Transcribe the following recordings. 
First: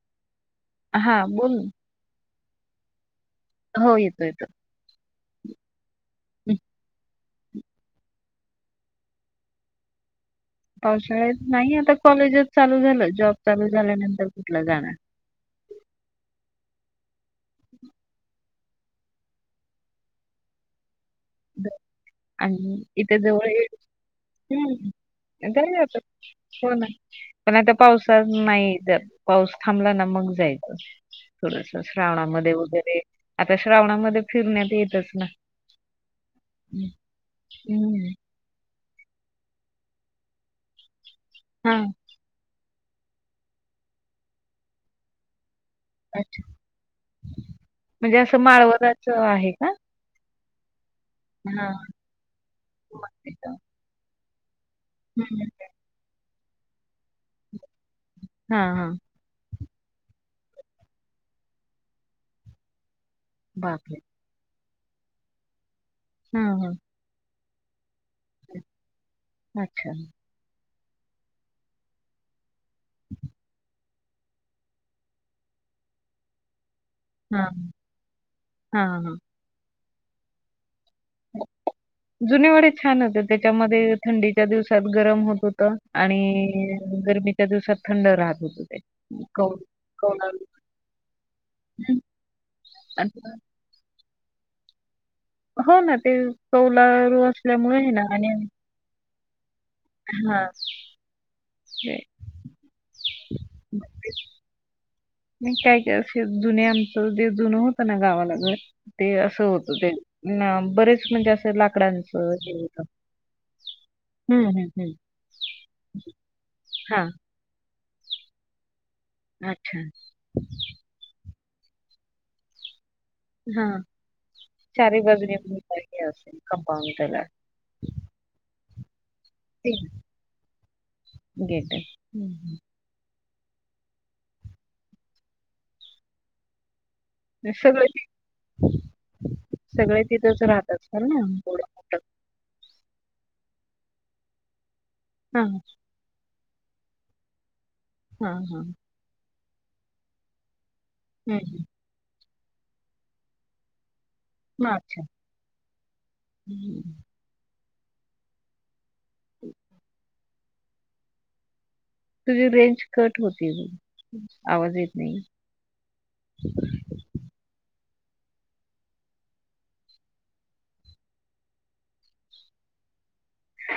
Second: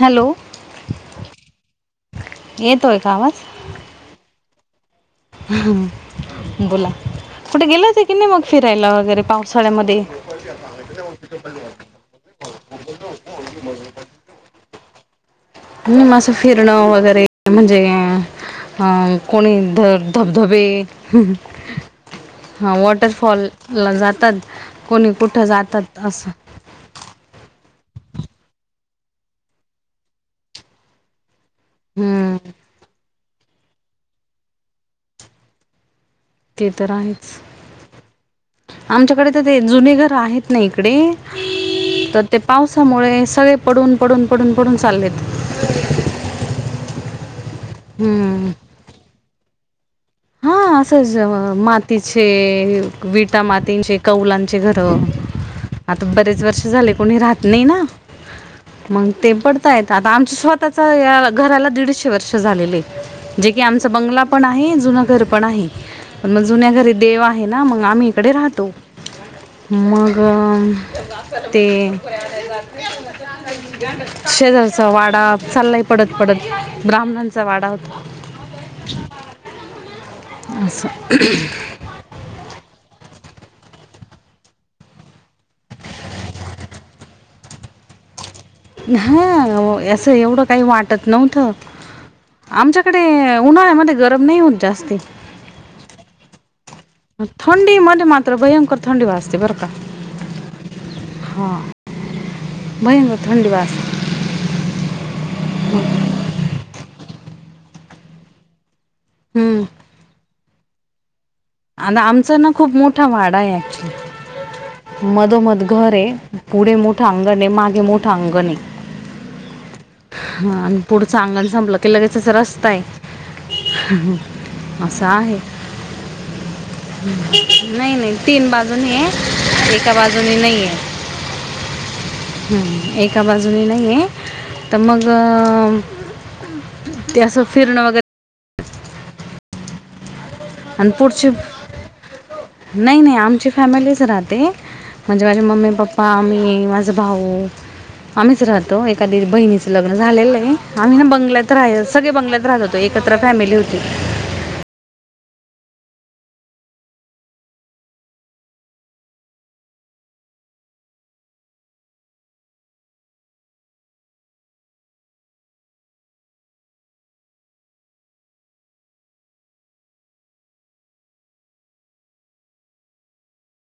Hello हा बोल. येतोय का आवाज? हो येतो येतो. हं. हम्म बोला. कुठे गेलं होते की नाही, मग फिरायला वगैरे पावसाळ्यामध्ये? पावसाळ्यात, नाही आता कॉलेजच चालू झालं. जॉब चालू झाल्यानंतर कुठलं जाणार? म मसं फिरणं वगैरे म्हणजे, अं ह कोणी ध धबधबे [inaudible] आणि इथे जवळेच वॉटरफॉलला जातात [inaudible] हम् कोणी कुठं जातात [unintelligible] असं हो ना पण आता पावसाळाच नाही तर पाऊस थांबला ना मग जायचं थोडस हं, श्रावणामध्ये वगैरे आता श्रावणामध्ये फिरण्यात येतच ना ते हं. तर हं. आहेच आमच्याकडे तर ते जुने घर आहेत ना इकडे हम तर ते पावसामुळे सगळे पडून पडून पडून पडून चाललेत अच्छा म्हणजे असं हं. माळवनाच आहे का हा असंच हां, मातीचे मग विटा मातींचे कौलांचे घरं हम् आता बरेच वर्ष झाले कोणी राहत नाही ना हां, हां. मग ते पडतायेत आता आमच्या स्वतःच्या या घराला दीडशे वर्ष झालेलेत जे की आमचा बापरे! बंगला पण आहे जुन घर पण आहे पण मग हां, जुन्या हां. घरी देव आहे ना मग आम्ही कडे राहतो अच्छा. मग ते शेजारचा वाडा चाललाय पडत पडत ब्राह्मणांचा वाडा होता हा हा असं जुने वाडे छान होते त्याच्यामध्ये थंडीच्या दिवसात गरम होत होत आणि गरमीच्या दिवसात थंड राहत होत हा असं एवढं काही वाटत नव्हतं हं. आमच्याकडे आणि उन्हाळ्यामध्ये गरम नाही होत जास्ती हो ना ते कवलारू असल्यामुळे आहे थंडीमध्ये ना मात्र आणि भयंकर थंडी वाजते बरं हां, हा ते भयकर थंडी वाजते ह काय काय असे जुने आमचं जे जुनं होतं ना घर ते असं होत ते ना बरेच म्हणजे अस आण आमचना खूप मोठा वाडा आहे हं, हं, हं. ऍक्चुली मधोमध घर आहे पुढे मोठं हां, अंग णं मागे मोठं आगणं अच्छा. हे आण पुढं चांगण संपलं की लगेच रस्ता आहे हा चारी असं बाजने आहे. [unintelligible] असेल कंपाऊंडला नाही नाही तीन बाजून हे एका बाजूनी नाही गेट हं, हं. आहे एका बाजूने नाही आहे तर मग ते असं फिरणं सगळे वगैरे सगळे तिथंच राहतात आणि ना पुढची म्हणून तेवढं नाही नाही आमची फॅमिलीच राहते म्हणजे माझे हा मम्मी पप्पा प आम्ही माझं भाऊ हा आम्हीच हा राहतो एखादी बहिणीचं लग्न झालेलं आहे आम्ही ना हम्म बंगल्यात हम्म. राह सगळे बंगल्यात राहत होतो एकत्र फॅमिली होती अच्छा ह [unintelligible] तुझी रेंज कट होते ग आवाज येत नाही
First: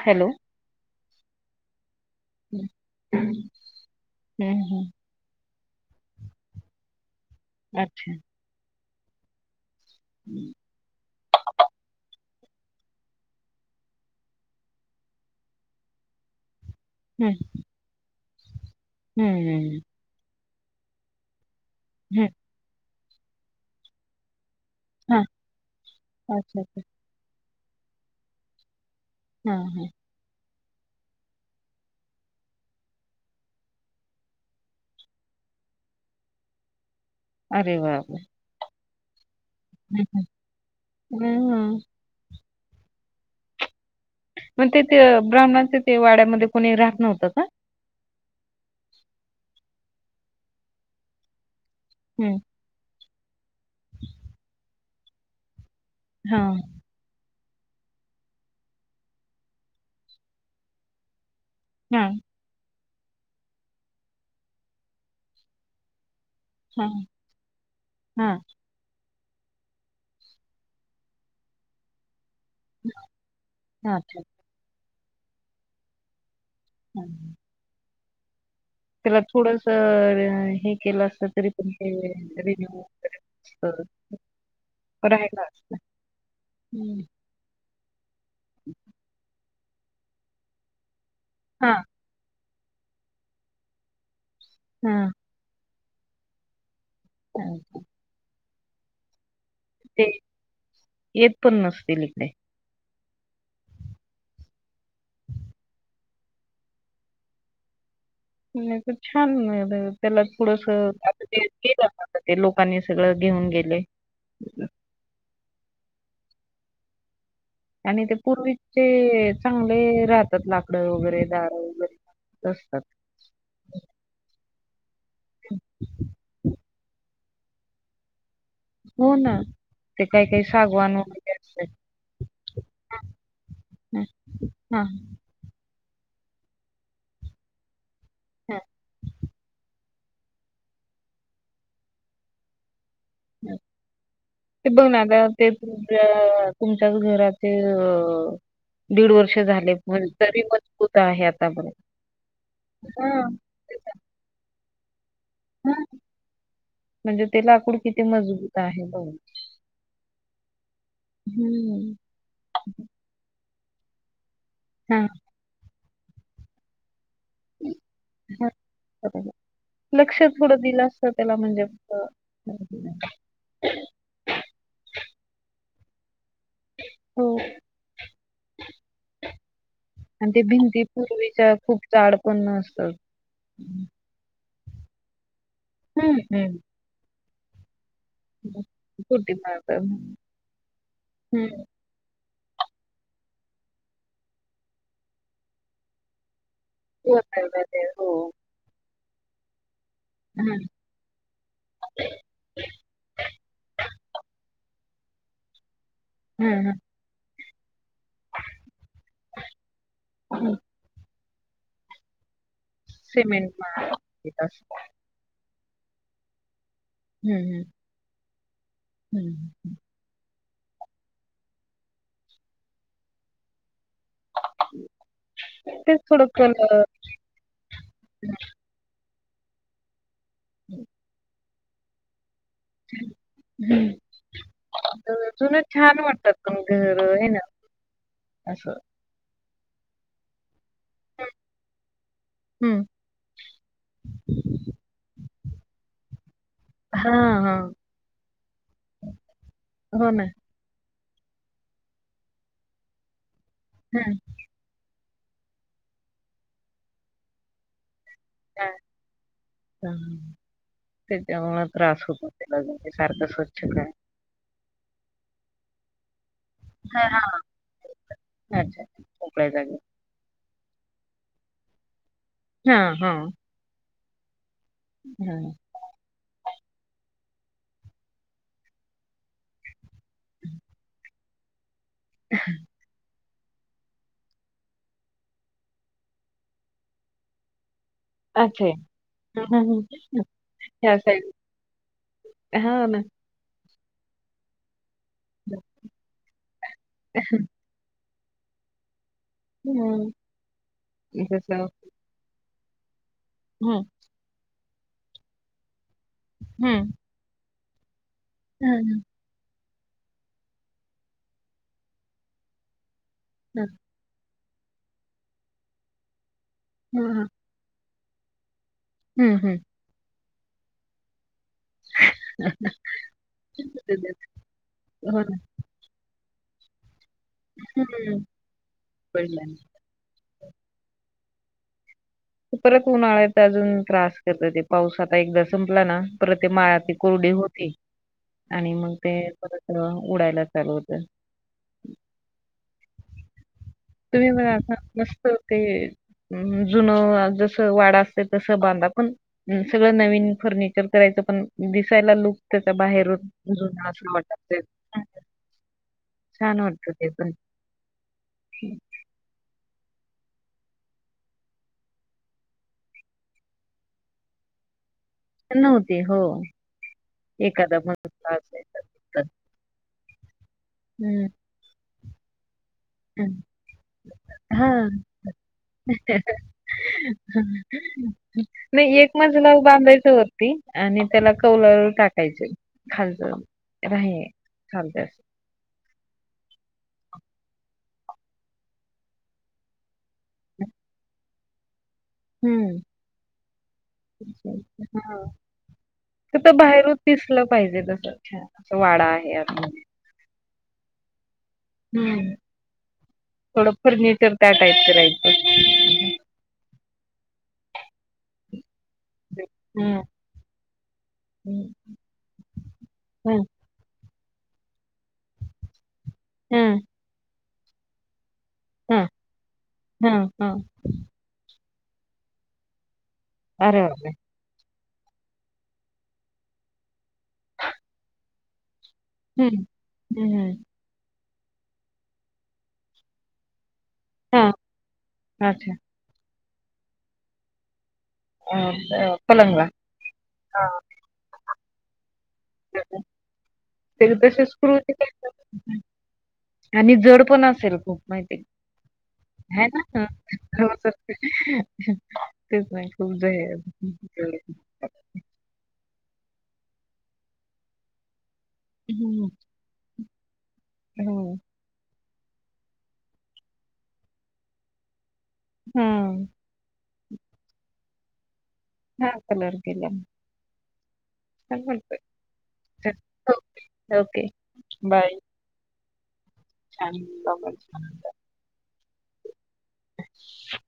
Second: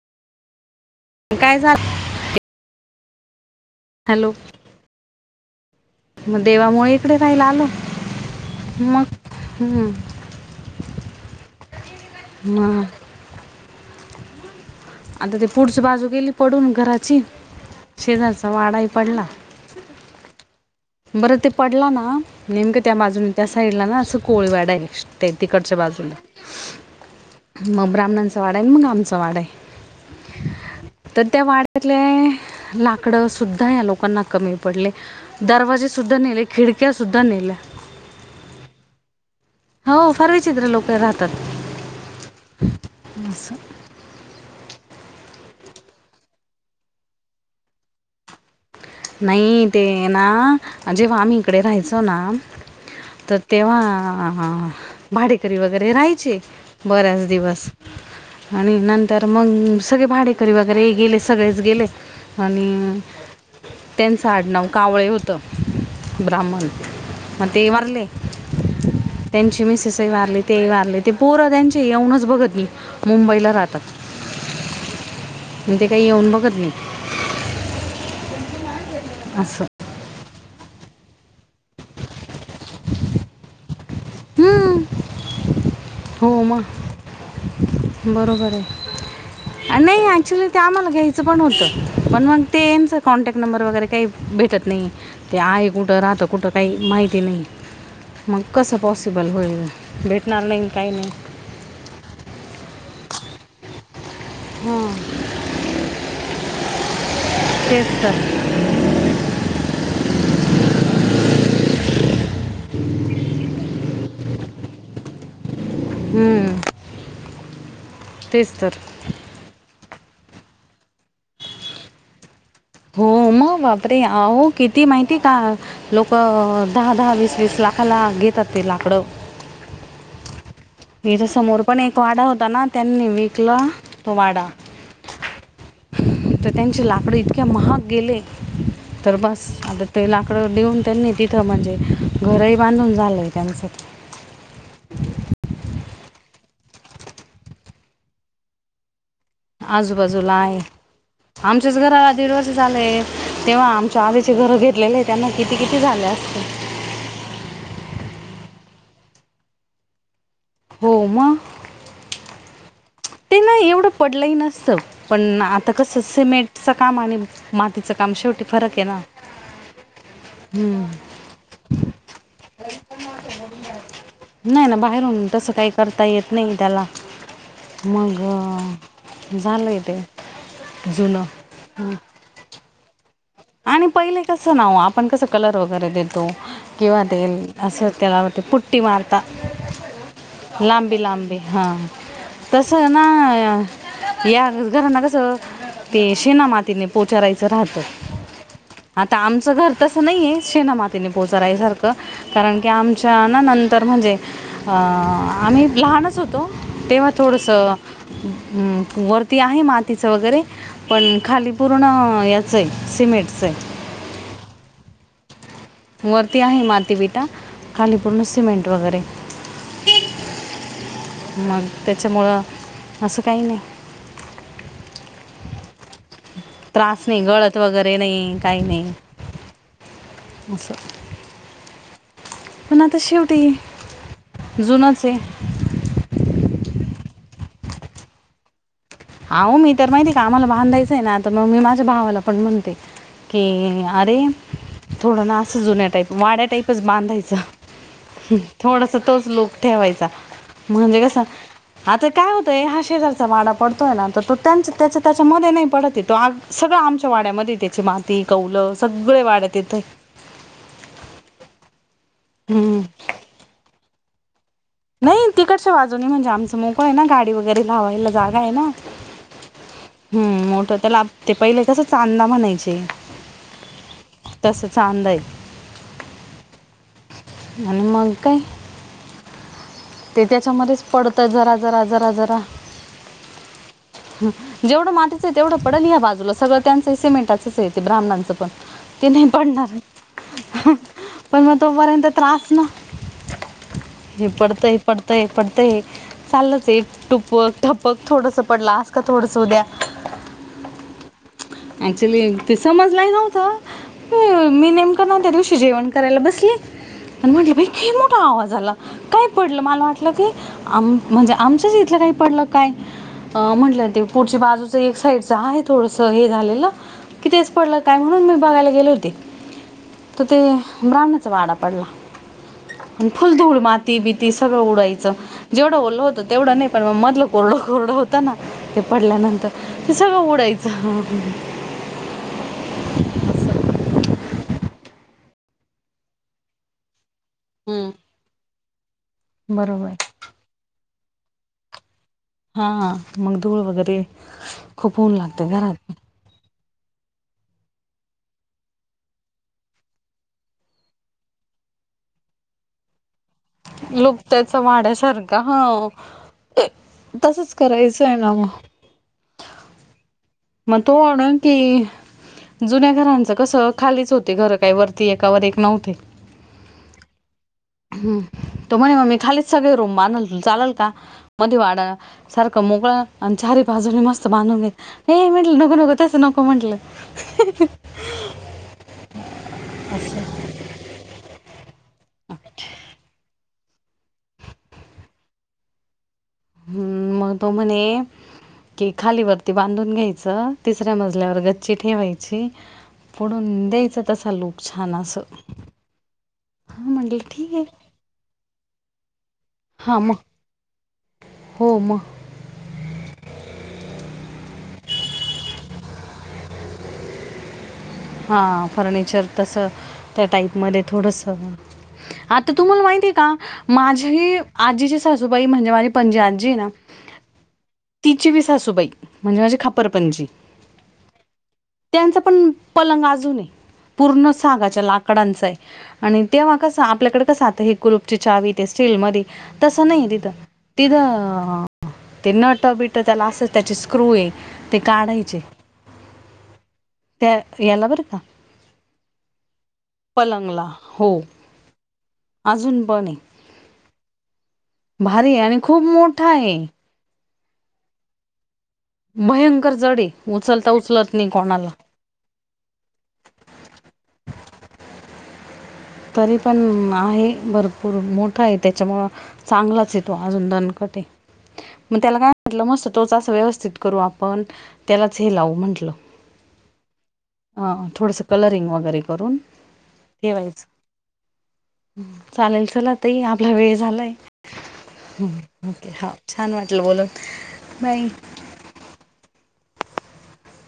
हॅलो काय झालं हम्म हॅलो हम्म मग देवामुळे इकडे रायला आलो हट मग हम्म हम्म. हां हां. आता ते पुढचं बाजू केेली पडून घराची, हम्म शेजारचा वाडाही पडला. हम्म. बरं ते पडला ना,, हम्म नेमकं त्या बाजूनं त्या साईडला ना असं कोळीवाडा हे. हा ते तिकडच्या बाजूला, अच्छा अच्छा मग ब्राह्मणांचा वाडा आहे न मग आमचा चा वाडा हा हा य. तर त्या वाड्यातले लाकडं सुद्धा या लोकांना कमी पडले. दरवाजे सुद्धा नेले, खिडक्या सुध्दा नेल्या. अरे बापरे! हो फार विचित्र लोकं हम्म. राहतात,, हम्म. असं. पण ते, ते ब्राह्मणांच्या ते वाड्यामध्ये कोणी राहत नव्हतं का? नाही ते ना, जेव्हा आम्ही इकडे राहायचो ना, हम्म तर तेव्हा,,, भाडेकरी वगैरे हा राह्यायचे. बऱ्याच दिवस,, आणि नंतर मग सगळे भाडेकरी वगैरे हे गेले सगळेच गेले,, हा आणि त्यांचं आडनाव कावळे होतं. ब्राह्मण, हा मग ते वारले हा त्यांची मिसेसही वारली तेही वारले,, ते पोरं त्यांचे येऊनच बघत नाही मुंबईला राहतात,, हा अच्छा म ते काही येऊन बघत नाही. हम्म. त्याला असं थोडसं हे केलं असतं तरी पण ते रीपे हम्म. बरं आहे का हो मग. बरोबर आहे, अ नाही ऍक्च्युली ते आम्हाला घ्यायचं पण हा होतं. पण मग तेंच कॉन्टॅक्ट नंबर वगैरे काही भेटत नाही, हा ते आहे कुठं राहतं कुठं काही माहिती नाही, हा. मग कसं पॉसिबल होईल, ते भेटणार नाही न काही नाही येत पण नसतील इकडे. हं. तेच तर. नाही तर छान त्याला ते थोडसं ते लोक कांनी सगळं घेऊन गेले. हम्म. आणि ते तेच तर पूर्वीचेच चांगले राहतात लाकडं वगैरे दारं वगैरे, असतात. हो मग बापरे, आहो किती माहिती हेका, लोकं दहा दहा वीस वीस लाखाला घे हो ना. ते काही काही सागवान इथं वगैरे समोर असतात पण एक वाडा होता ना, त्यांनी विकला तो वाडा. हां. तर त्यांचे लाकडं इतक्या महाग गेले, हा तर बस, आता ते लाकडं देऊन त्यांनी तिथं म्हणजे, घरंही बांधून झालय हा. त्यांचं. ते बघून आल्या ते तुमच्या तुमच्याच घराचेअअअ दीड वर्ष झाले पण आजूबाजूला तरी आहे. मजबूत आहे आतापर्यंत, आमच्याच घराला दीड वर्ष झाले. हा. तेव्हा आमच्या आधीचे घरं घेतलेले त्यांना किती, हा किती झाले असतील. म्हणजे ते लाकूड किती मजबूत आहे बघ. हो, मग. हम्म‌. ते ना एवढं पडलही नसतं. हा. आता कसं, सिमेंटचं काम आणि मातीचं काम शेवटी फरक आहे ना? लक्ष थोडं दिल हम्म असत, त्याला म्हणजे असं नाही ना, बाहेरून तसं काही करता, येत नाही त्याला. हो. मग अ, झालंय आणि ते, भिंती जुनं पूर्वीच्या खूप चाड पन असतात. आणि पहिले कसं, नाव आपण कसं कलर वगैरे हं, देतो. हं. किंवा तेल असं त्याला ते पुटी मारता, पुटी माळतात. लाबी लाबी हं. हां. तसं ना, या घरांना कसं ते, शेनामातीने पोचारायचं कोरड्या राहतं. ते हो. आता आमचं घर तसं नाहीये, हं, शेनामाता त्यांनी पोचरायसारखं, कारण की आमच्या नंदन म्हणजे अं, आम्ही लहानचं होतो, हं, हं. तेव्हा थोडसं वरती आहे मातीच वगैरे पण खाली पूर्ण, याच आहे सिमें सिमेंट [inaudible] वरती आहे माती विटा, हं, हं. खाली पूर्ण सिमेंट वगैरे हं. मग, त्याच्यामुळं असं काही नाही. इथेच थोडं [inaudible] त्रास नाही गळत वगैरे नाही, काही नाही. असं. पण आता शेवटी, हं. जुनच आहे. तर जुनं छान वाटतात पण घर होय ना, असं. आहो मी तर माहिती आहे का, आम्हाला बांधायचंय ना, आता मग मी माझ्या भावाला पण म्हणते हं. की अरे! थोडं ना असं, जुन्या टाईप, वाड्या टाईपच बांधायचं. हां, हां. हम्म, थोडसं तोच लुक ठेवायचा. हो ना. म्हणलस, आता काय होतंय, हा शेजारचा वाडा पडतोय ना हं. तर तो त्यांचं त्याच्या त्याच्या, मध्ये नाही पडतं तो सगळं आमच्या वाड्यामध्ये त्याची माती ती कौलं, सगळे वाड्यात येतेय. तेच्यामुळे त्रास होतो तीला, सारखं स्वच्छ काय? नाही ती कशी वाजव नाही म्हणजे आम्हचं मोकळ आहे ना, हां, गाडी हां. वगैरे लावायला जागा आहे, ना. अच्छा. मोकळ्या जागी. हम्म, मोठ त्याला ते पहिले कसं चांण म्हणाय [unintelligible] तस, चांंद आहे. हां. आणि, मग काय? ते त्याच्यामध्येच पडत, जरा, जरा, जरा, जरा. जेवढं मातीचं तेवढं, पडल या बाजूला सगळ त्यांच सिमेंटचेत ब्रा्मणां पण अच्छा आहे. ते नाय हं, पडणार, हं, हं. त्या साईड पण मग तोपर्यंत त्रास ना. हे पडतंय पडतंय पडतंय, चाललंच आहे टुप ठप थोडस पडला, अस का थोडस उद्या. हं. जसं चिली, ती समज नाय तुमच. [unintelligible] हो, मी नेमकं ना त्या दिवशी जेवण करायला बसले. हं. आणि म्हटलं खी मोठा आवाज आला हं, हं. काय मला वाट की आम म्हणजे आमच्याच इथलं काय पडलं काय. अ हं. -म्हंटलं ते पुढच्या बाजूचं एक साईडचं आहे थोडंसं हे झालेलं. हम्म की हम्. तेच पडल काय म्हणून बघायला गेल होते. हं. तर ते ब्राह्मणाचा वाडा पडला. अन् फुलधूळ माती बीती सगळं उडायचं हो ना. जेवढं ओल हो तेवढं नाय पण मग मधलं कोरडं कोरडं होत हं. ना ते पडला पडल्यानंतर नाही. ते सगळं उडायचं. ती परत उन्हाळ्यात अजून त्रास करत ते पाऊस आता एकदा संपला ना परत ते माळ ती कोरडी हो ती आणि मग ते बरोबर उडायला चालू होतं. हा मग धूळ वगैरे तुम्ही खूप होऊन लागते घरात. हम्म, जुनं जसं वाड असते तसं बांधा पण सगळं नवीन फर्निचर करायचं पण दिसायला लुक त्याचा बाहेरून जुना असं वाटत लुपत्याचा असेल. हं, वाड्यासारखा हो छान वाटतं ते पण तसच करायचंय नाय म. मग तो म्हणून की जुन्या घरांचं कसं खालीच होते घरं काय वर नव्हती हो एखादा महत्त्वाचे. तो म्हणे मग मी खालीच सगळे रूम बांधल चाललं का हं, मध्ये वाडा सारखं मोगळा हं. आणि चारीही बाजूनी मस्त बांधून, हा ए म्हंटलं नको नको तसं नको म्हंटलं. नाय एक मजला बांधायचं असं होती आणि त्याला कौलारू टाक कायच खालच राह्य [unintelligible] हम्म, म तो म्हणे कि खालीवरती बांधून घ्याय च -तिसऱ्या मजल्यावर गच्ची ठेवाय ची हम्म. -पुढून द्यायच तसा लूक छान अस. तिथ बाहेरच दिसलं पाहिजे तस छान वाडा आहे आत मदी. हा म. हम्म. थोडं फर्निचर त्या टाईप करायचं. हा फर्निचर तसं हम्म. त्या टाईपमध्ये थोडंस करणार. हम्म. आता तुम्हाला माहितीये का माझी आजीची सासूबाई म्हणजे माझी आजी ए ना. हम्म. तिची बी सासूबाई हम्म. म्हणजे माझे खापरपणजी, हं, हं. त्यांचा पण पलंग अजून ए. अरे बापरे! पूर्ण सागाच्या लाकडांच आय, आणि तेव्हा कस आपल्याकडे कस आत हे कुलुपची चावी तेे स्टीलमध्ये हम्म. तस नाय तिथ, हम्म. तिथ ते नट बी ट - त्याला असंच त्याचे स्क्रू ए हां. ते काढायचे. अच्छा. त्या याला बर का, अ, अ, पलंगला. पलंगला हां. हो. अजूनपण ए. त्याला तशे स्क्रू आहे आणि [unintelligible] खूप मोठा आहे आणि जड पण असेल खूप माहिती ह्य भयंकर जड ना [inaudible] आहे उचलता उचलत नाही कोणाला तेचं नाहीं खूंप जां आहे तरी पणं आहे भरंपूर मोठां आहे त्यांच्यामुळे हं. चांगलाच येतो अजूंन दणंकटं हो. मगं त्यांला कायं म्हटलं मस्तं तोंच व्यवस्थित करूं आपणं त्यांलाचं हे लावूं म्हंटलं हां. अं थोडंसं कलरिंग वगैरें वगैरें हां, करूंन कलर केला. ठेवायचं छान वाटतंय. चालेल चलां ताई हो. आपलां वेळं झालायं ओके. बाय. आहे छांन वाटलं बोलूंन. छान बांय [unintelligible]